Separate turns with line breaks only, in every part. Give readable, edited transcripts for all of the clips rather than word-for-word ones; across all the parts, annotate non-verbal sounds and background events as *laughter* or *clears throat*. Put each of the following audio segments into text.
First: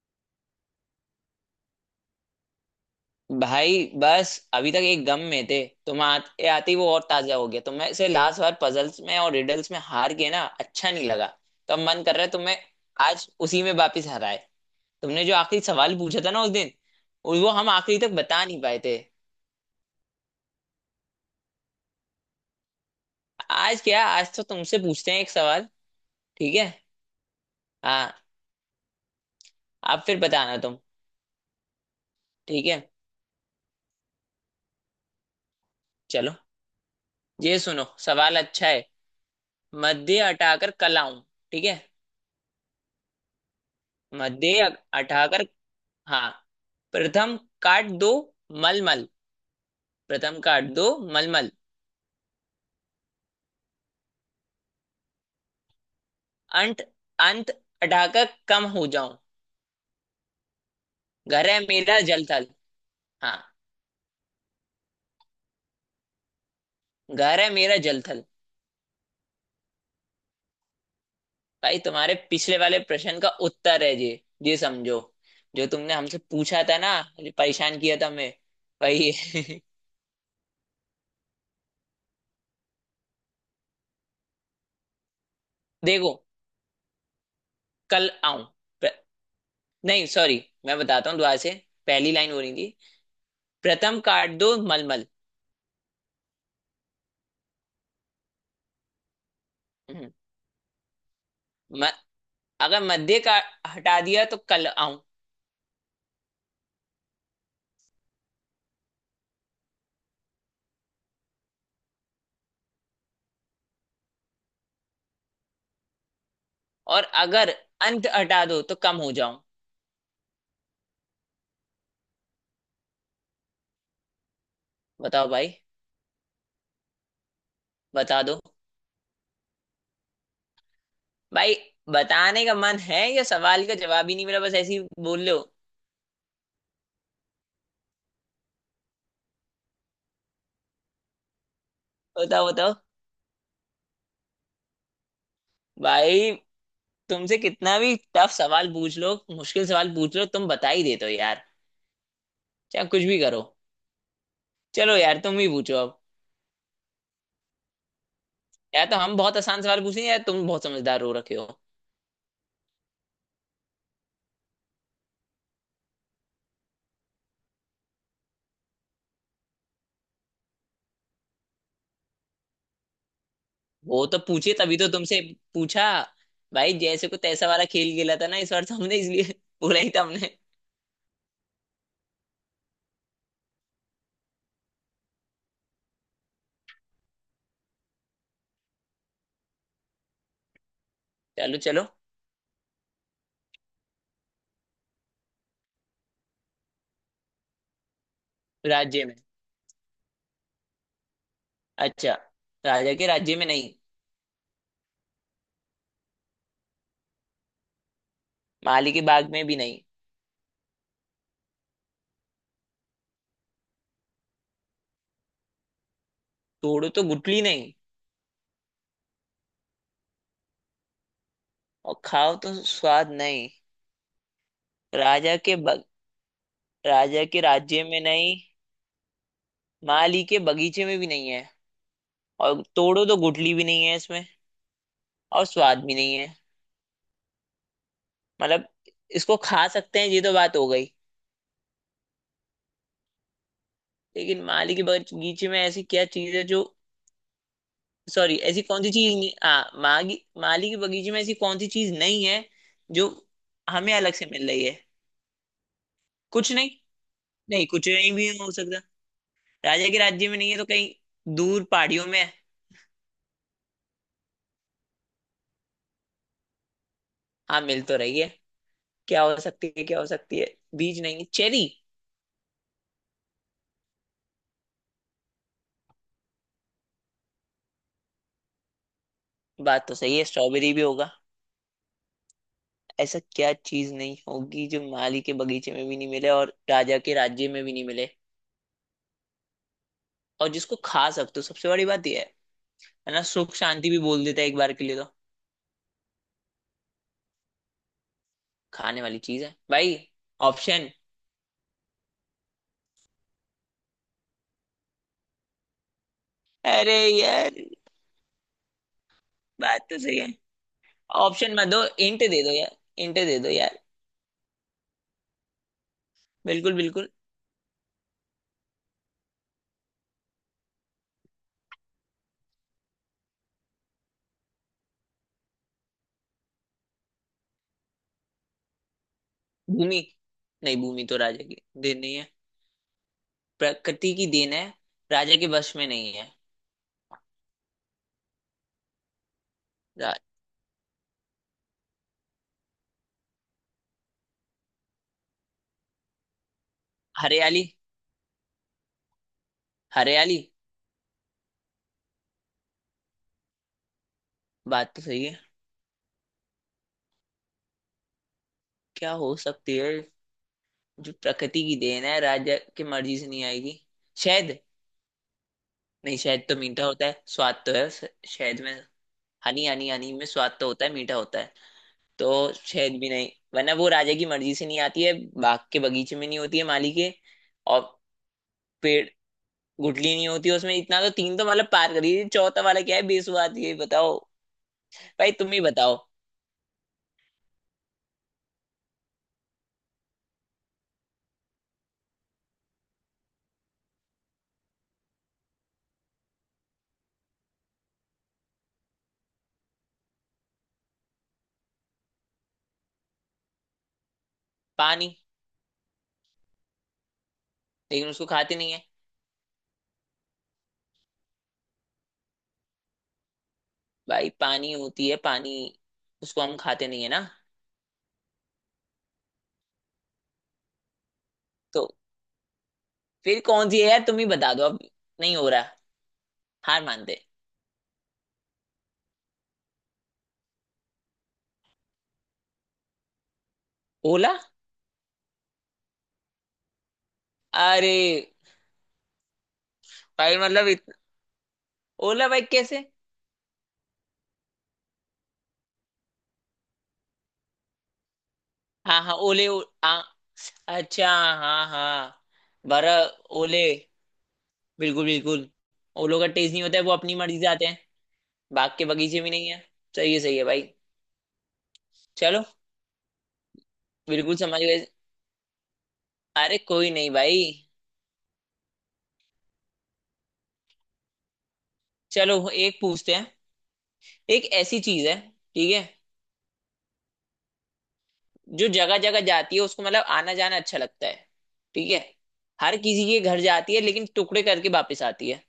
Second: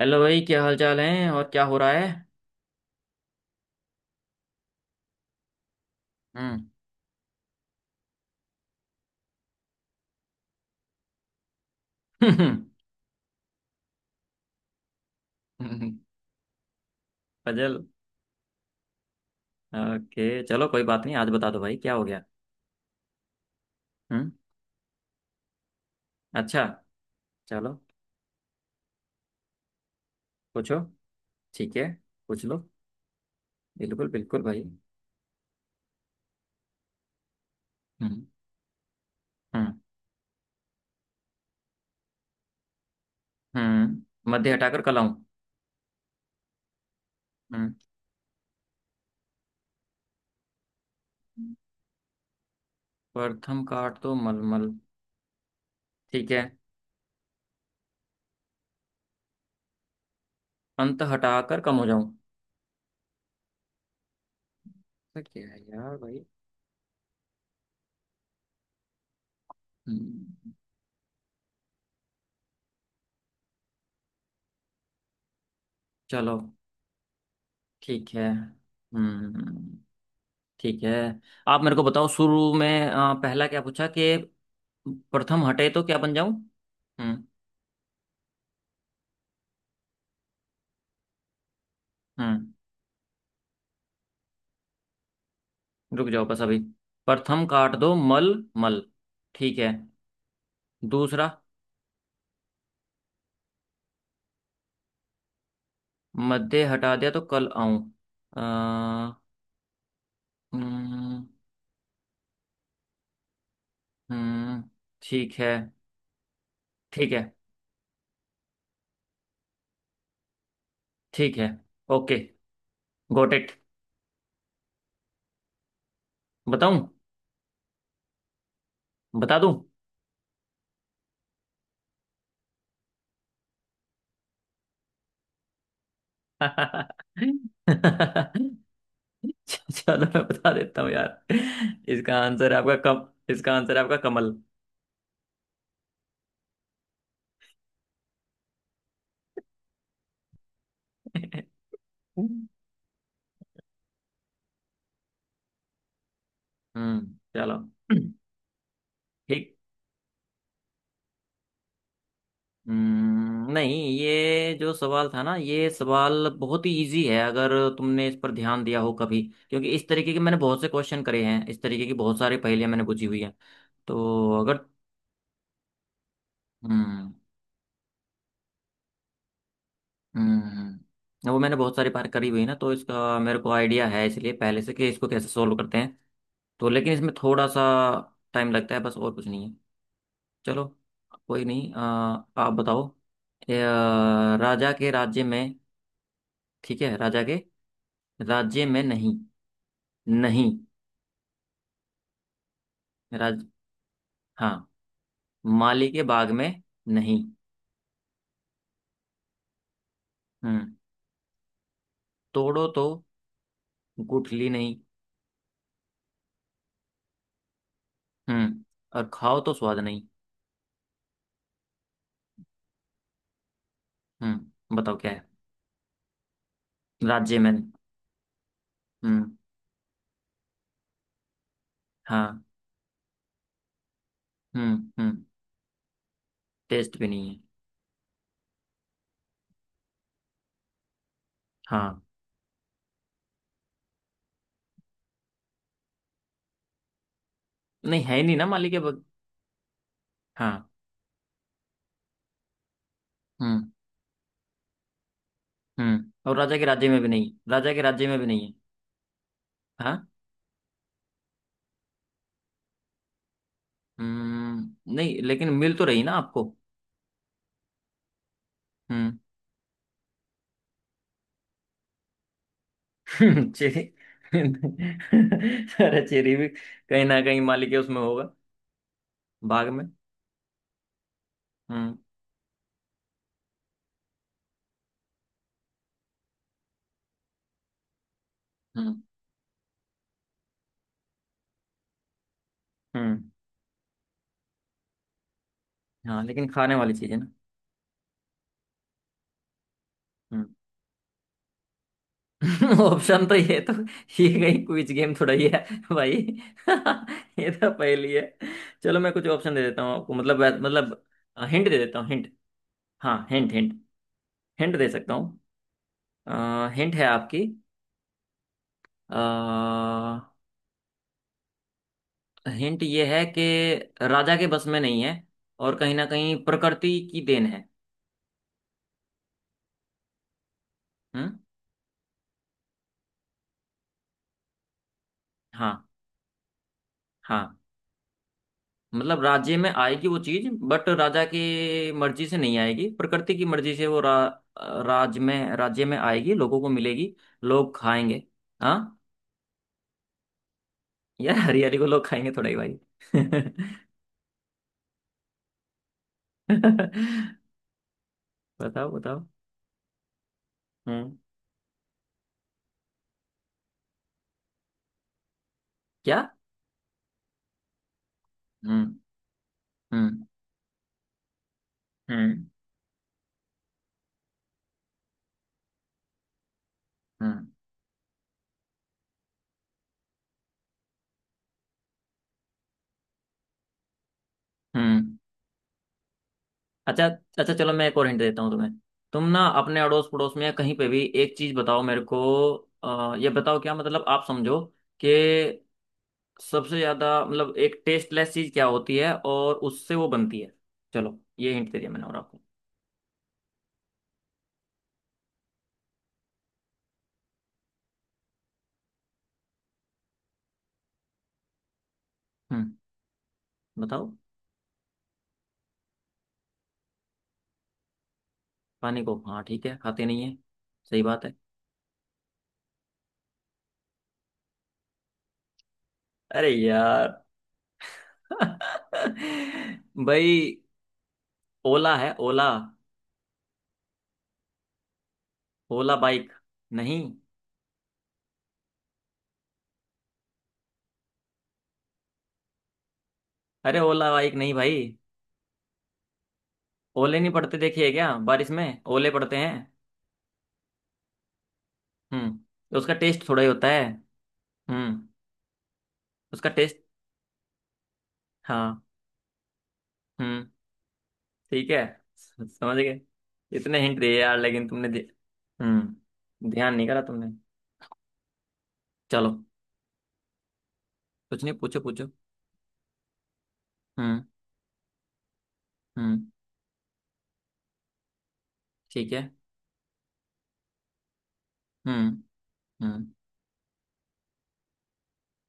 Hello भाई, क्या हाल चाल है और क्या हो रहा है?
भाई बस अभी तक एक गम में थे. तुम आते आते ही वो और ताजा हो गया. तुम्हें से लास्ट बार पजल्स में और रिडल्स में हार गए ना, अच्छा नहीं लगा. तो अब मन कर रहा है
हम्म।
तुम्हें आज उसी में वापिस हराए. तुमने जो आखिरी सवाल पूछा था ना उस दिन, और
*laughs*
वो हम
पजल।
आखिरी तक बता नहीं पाए थे.
ओके, चलो कोई बात नहीं, आज बता दो भाई क्या हो गया।
आज क्या,
हम्म।
आज तो तुमसे पूछते हैं एक सवाल. ठीक
अच्छा।
है.
चलो
हाँ. आप फिर बताना
पूछो,
तुम.
ठीक है पूछ लो।
ठीक है.
बिल्कुल बिल्कुल भाई।
चलो. ये सुनो,
हम्म।
सवाल अच्छा है.
हम्म।
मध्य हटाकर कल आऊं. ठीक है.
मध्य
मध्य
हटाकर कलाऊं।
हटाकर, हाँ. प्रथम
हम्म
काट दो मलमल. प्रथम काट दो मलमल.
प्रथम काट तो मलमल, ठीक है।
अंत. अंत अटाकर कम हो जाऊं.
अंत
घर है
हटाकर कम हो
मेरा
जाऊं।
जलथल. हाँ.
ऐसा क्या है यार भाई।
घर है मेरा जलथल.
हम्म,
भाई तुम्हारे पिछले वाले प्रश्न का उत्तर है ये. ये समझो, जो तुमने हमसे
चलो
पूछा था ना, जो परेशान किया
ठीक
था
है।
मैं, वही है।
ठीक है। आप मेरे को बताओ, शुरू में पहला क्या पूछा कि प्रथम हटे तो
*laughs*
क्या बन
देखो,
जाऊं। हम्म।
कल आऊं. प्र- नहीं सॉरी मैं बताता हूँ दोबारा से. पहली लाइन हो रही
हम्म
थी, प्रथम काट दो मलमल.
रुक जाओ बस अभी। प्रथम काट दो मल मल, ठीक है।
हम्म,
दूसरा,
म, अगर मध्य का हटा दिया तो कल आऊं.
मध्य हटा दिया तो कल आऊं। अ, हम्म। हम्म, ठीक है।
और
ठीक है।
अगर अंत हटा दो तो कम हो जाऊं.
ठीक है, ओके, गोट इट।
बताओ भाई.
बताऊं?
बता दो
बता दूं?
भाई. बताने का मन है या सवाल का जवाब ही नहीं मिला, बस ऐसे ही बोल रहे हो?
*laughs* चलो मैं बता देता हूँ यार। इसका
बताओ
आंसर है
बताओ.
आपका कम। इसका आंसर है आपका कमल।
भाई तुमसे कितना भी टफ सवाल पूछ लो, मुश्किल सवाल पूछ लो, तुम बता ही देते हो यार.
*laughs*
चाहे कुछ भी करो. चलो यार, तुम ही पूछो अब.
चलो। *clears throat*
या तो हम बहुत
ठीक।
आसान सवाल पूछे, या तुम बहुत समझदार हो रखे हो.
नहीं ये जो सवाल था ना, ये सवाल बहुत ही इजी है, अगर तुमने इस पर ध्यान दिया हो कभी। क्योंकि इस तरीके के मैंने बहुत से क्वेश्चन करे हैं, इस तरीके की बहुत सारी पहेलियां मैंने बुझी हुई हैं।
वो तो
तो
पूछे
अगर,
तभी तो तुमसे पूछा. भाई जैसे
हम्म।
को तैसा वाला खेल खेला था ना इस बार, तो हमने इसलिए *laughs* बोला ही था हमने.
वो मैंने बहुत सारी बार करी हुई है ना, तो इसका मेरे को आइडिया है इसलिए पहले से कि इसको कैसे सोल्व करते हैं। तो लेकिन इसमें थोड़ा सा टाइम लगता है बस, और कुछ नहीं है। चलो, कोई
चलो
नहीं।
चलो.
आप बताओ। राजा के राज्य में, ठीक है। राजा के राज्य में
राज्य में.
नहीं, नहीं।
अच्छा. राजा के राज्य
राज,
में नहीं,
हाँ। माली के बाग में नहीं।
माली के बाग में भी नहीं,
हम्म। तोड़ो तो गुठली नहीं।
तोड़ो तो गुठली नहीं,
हम्म। और खाओ तो स्वाद नहीं।
और खाओ तो स्वाद नहीं.
हम्म, बताओ क्या है।
राजा के बग, राजा
राज्य
के
में नहीं।
राज्य में नहीं,
हम्म।
माली के बगीचे में भी नहीं है,
हाँ।
और तोड़ो तो गुठली भी नहीं है इसमें,
हम्म। हम्म,
और स्वाद भी नहीं है.
टेस्ट भी नहीं है।
मतलब इसको खा सकते हैं, ये तो बात हो गई.
हाँ,
लेकिन माली के बगीचे में ऐसी क्या चीज है जो,
नहीं है ही नहीं
सॉरी,
ना
ऐसी
माली के
कौन सी
बाग।
चीज नहीं, हाँ, मागी
हाँ।
माली के बगीचे में ऐसी कौन सी चीज नहीं है जो
हम्म।
हमें अलग से मिल रही है.
और
कुछ
राजा के
नहीं.
राज्य में भी नहीं,
नहीं
राजा के
कुछ
राज्य
नहीं
में भी
भी
नहीं
हो
है।
सकता. राजा के
हाँ।
राज्य में नहीं है तो कहीं दूर पहाड़ियों में है.
नहीं, लेकिन मिल तो रही ना आपको।
हाँ मिल तो रही है.
हम्म।
क्या हो सकती है, क्या हो सकती है. बीज नहीं है, चेरी?
*laughs* चेरी। *laughs* अरे चेरी भी कहीं ना कहीं माली के उसमें होगा, भाग में।
बात तो सही है, स्ट्रॉबेरी भी होगा.
हम्म।
ऐसा क्या चीज नहीं होगी जो माली के बगीचे में भी नहीं मिले और राजा के राज्य में भी नहीं मिले,
हम्म।
और जिसको खा सकते हो, सबसे बड़ी बात यह है. है ना,
हम्म।
सुख शांति भी बोल देता है एक बार के लिए तो.
हाँ लेकिन खाने वाली चीज है ना।
खाने वाली चीज है भाई. ऑप्शन.
हम्म। *laughs* ऑप्शन? तो ये कहीं क्विज गेम थोड़ा ही है भाई।
अरे
*laughs* ये
यार,
तो पहेली है। चलो मैं कुछ ऑप्शन दे देता
बात
हूँ
तो
आपको।
सही है.
मतलब
ऑप्शन
हिंट
मत
दे
दो,
देता हूँ,
इंट
हिंट।
दे दो यार. इंट
हाँ
दे दो
हिंट,
यार.
हिंट। हिंट दे सकता हूँ।
बिल्कुल
हिंट है
बिल्कुल.
आपकी। हिंट ये है कि राजा के बस में नहीं है, और कहीं ना कहीं प्रकृति की देन है।
भूमि. नहीं भूमि तो
हम्म।
राजा की देन नहीं है. प्रकृति की देन है, राजा के वश में
हाँ।
नहीं है.
हाँ, मतलब राज्य में आएगी वो
रा-,
चीज, बट राजा की मर्जी से नहीं आएगी, प्रकृति की मर्जी से वो राज्य में, राज्य में आएगी, लोगों को मिलेगी,
हरियाली.
लोग खाएंगे। हाँ
हरियाली.
यार, हरियाली को लोग खाएंगे थोड़ा ही भाई। *laughs*
बात तो सही है.
बताओ
क्या
बताओ।
हो सकती है जो
हम्म।
प्रकृति की देन है, राजा की मर्जी से नहीं आएगी? शहद. नहीं
क्या?
शहद तो मीठा होता है, स्वाद तो है उस- शहद में.
हम्म।
हनी हनी, हनी
हम्म।
में स्वाद तो होता है, मीठा होता है. तो
हम्म।
शहद भी नहीं, वरना वो राजा की मर्जी से नहीं आती है, बाग के बगीचे में नहीं होती है माली के.
हम्म।
और पेड़, गुठली नहीं होती उसमें, इतना तो तीन तो मतलब पार करी, चौथा वाला क्या है, बेसुआद, ये बताओ.
हम्म।
भाई तुम ही बताओ.
अच्छा। अच्छा चलो मैं एक और हिंट देता हूँ तुम्हें। तुम ना अपने अड़ोस पड़ोस में या कहीं पे भी एक चीज बताओ मेरे को। ये बताओ क्या, मतलब आप समझो कि सबसे ज्यादा मतलब एक टेस्टलेस चीज क्या होती है और उससे वो बनती है। चलो ये हिंट दे दिया मैंने और आपको।
पानी, लेकिन उसको खाते नहीं है.
हम्म। बताओ।
भाई पानी होती है पानी, उसको हम खाते नहीं है ना.
पानी को, हाँ ठीक है खाते नहीं है, सही बात है।
तो फिर कौन सी है यार, तुम ही बता दो अब. नहीं हो रहा,
अरे
हार मानते.
यार। *laughs* भाई, ओला है ओला।
ओला?
ओला बाइक नहीं।
अरे भाई मतलब इत... ओला भाई कैसे?
अरे ओला बाइक नहीं भाई। ओले नहीं पड़ते देखिए क्या, बारिश में
हाँ
ओले
हाँ,
पड़ते
ओले
हैं।
ओ... आ... अच्छा, हाँ हाँ.
उसका
बरा,
टेस्ट थोड़ा ही
ओले.
होता है। हम्म
बिल्कुल बिल्कुल. ओलो का
उसका
टेस्ट नहीं
टेस्ट,
होता है, वो अपनी मर्जी से आते हैं, बाग
हाँ।
के बगीचे भी नहीं है. सही है सही है
हम्म
भाई.
ठीक है,
चलो.
समझ गए। इतने हिंट दिए
बिल्कुल
यार
समझ
लेकिन
गए.
तुमने, हम्म,
अरे
ध्यान नहीं
कोई
करा
नहीं
तुमने।
भाई.
चलो, कुछ नहीं, पूछो पूछो।
चलो एक पूछते हैं.
हम्म।
एक ऐसी चीज है, ठीक है,
हम्म।
जो जगह
ठीक
जगह
है।
जाती है, उसको मतलब आना जाना अच्छा लगता है. ठीक है.
हम्म।
हर किसी
हम्म।
के घर जाती है लेकिन टुकड़े करके वापस आती है.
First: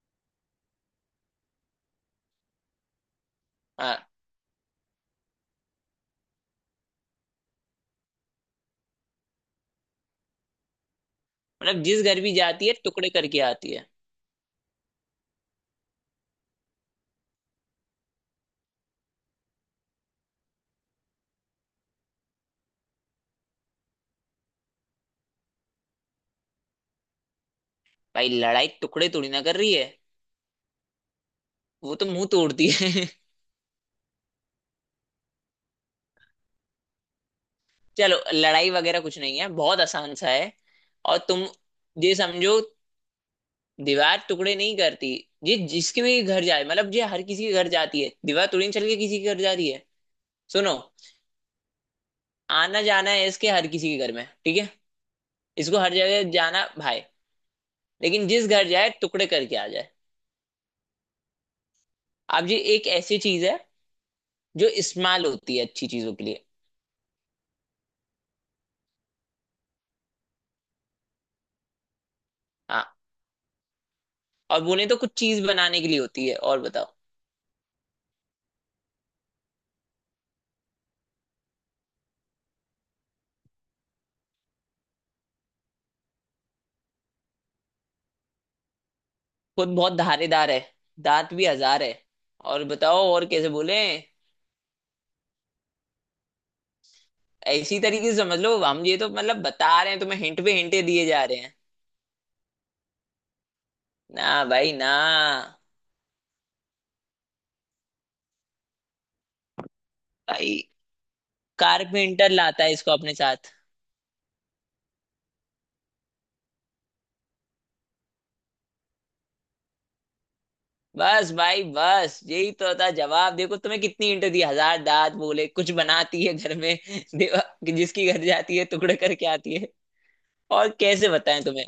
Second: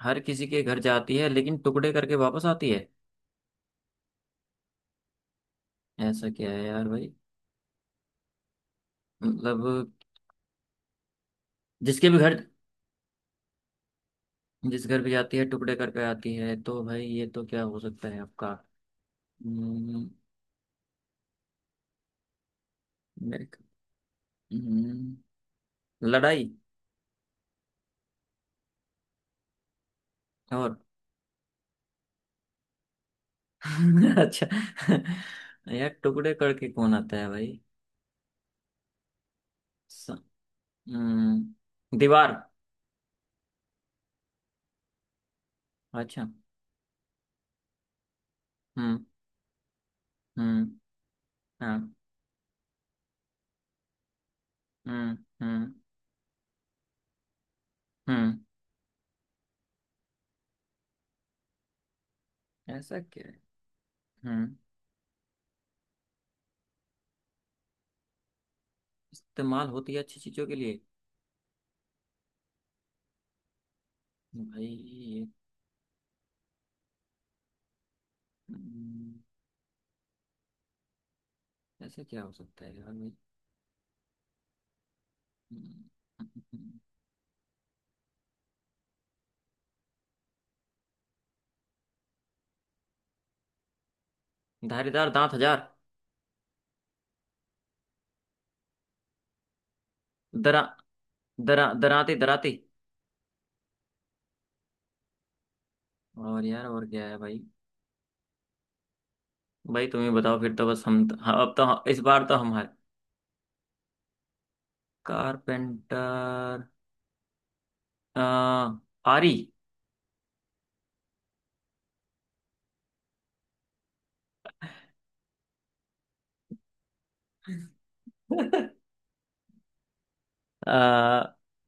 हर किसी के घर जाती है लेकिन टुकड़े करके वापस आती है।
हाँ.
ऐसा क्या है यार भाई, मतलब।
मतलब जिस
जिसके भी
घर
घर,
भी जाती है टुकड़े करके आती है.
जिस घर भी जाती है टुकड़े करके आती है, तो भाई ये तो क्या हो सकता है आपका। हम्म, मेरे, हम्म, लड़ाई।
भाई लड़ाई टुकड़े तोड़ी ना कर रही है,
और
वो तो मुंह तोड़ती है.
*laughs* अच्छा। यार टुकड़े करके कौन आता है भाई।
*laughs* चलो लड़ाई वगैरह कुछ नहीं है, बहुत
स-
आसान सा है. और तुम ये
दीवार।
समझो, दीवार टुकड़े नहीं करती. ये जिसके भी
अच्छा।
घर जाए, मतलब ये हर किसी के घर जाती है, दीवार तोड़ने चल के
हम्म।
किसी के घर जा रही है.
हम्म।
सुनो,
हाँ।
आना जाना है इसके हर किसी के घर में, ठीक है.
हम्म। हम्म।
इसको हर जगह जाना भाई, लेकिन
हम्म।
जिस घर जाए टुकड़े करके आ जाए. अब ये एक
ऐसा
ऐसी
क्या है।
चीज है
हम्म
जो इस्तेमाल होती है अच्छी चीजों के लिए.
इस्तेमाल होती है अच्छी चीजों के लिए।
हाँ. और
भाई
बोले तो कुछ
ये,
चीज बनाने के लिए होती है, और बताओ.
हम्म, ऐसा क्या हो सकता है यार भाई। हम्म,
खुद बहुत धारेदार है, दांत भी हजार है, और बताओ और कैसे बोले.
धारीदार दांत हजार।
इसी तरीके से समझ लो, हम ये तो मतलब बता रहे हैं तुम्हें, हिंट पे
दरा
हिंटे दिए जा रहे हैं.
दरा दराते दराते।
ना भाई ना.
और यार और क्या है भाई। भाई तुम ही बताओ, फिर
भाई
तो बस हम तो, हाँ, अब तो हाँ, इस बार
कारपेंटर
तो
लाता
हमारे।
है इसको अपने साथ.
कारपेंटर, आ, आरी।
बस भाई बस, यही तो था जवाब. देखो तुम्हें कितनी इंटर दी, हजार दांत बोले, कुछ बनाती है घर में. *laughs* देवा, जिसकी घर जाती है
*laughs*
टुकड़े करके आती है, और कैसे
आ,
बताएं तुम्हें.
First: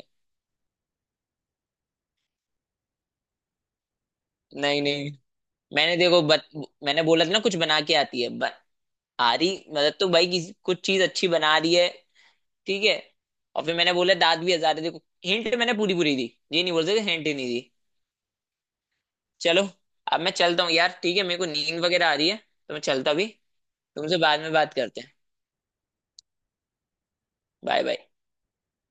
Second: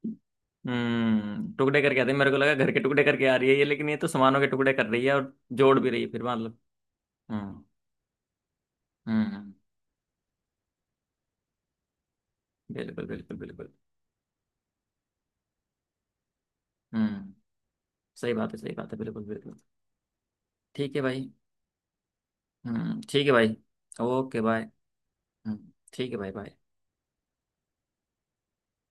टुकड़े करके आते हैं। मेरे को लगा घर के टुकड़े करके आ रही है ये, लेकिन ये तो सामानों के टुकड़े
नहीं
कर रही
नहीं,
है और जोड़ भी
मैंने
रही है
देखो
फिर,
बत,
मतलब।
मैंने बोला था ना, कुछ
हम्म।
बना के आती है ब, आ रही
हम्म।
मतलब तो भाई किसी- कुछ चीज अच्छी बना रही है, ठीक है.
बिल्कुल बिल्कुल
और
बिल्कुल।
फिर मैंने बोला दांत भी हजार है, देखो हिंट मैंने पूरी पूरी दी. ये नहीं बोल सकते हिंट
हम्म
ही नहीं दी.
सही बात है, सही बात है, बिल्कुल बिल्कुल।
चलो अब मैं चलता हूँ
ठीक
यार,
है
ठीक है,
भाई।
मेरे को नींद वगैरह आ रही है तो मैं चलता
ठीक
भी.
है भाई।
तुमसे बाद
ओके
में
बाय।
बात करते हैं.
ठीक है भाई, बाय।
Bye bye.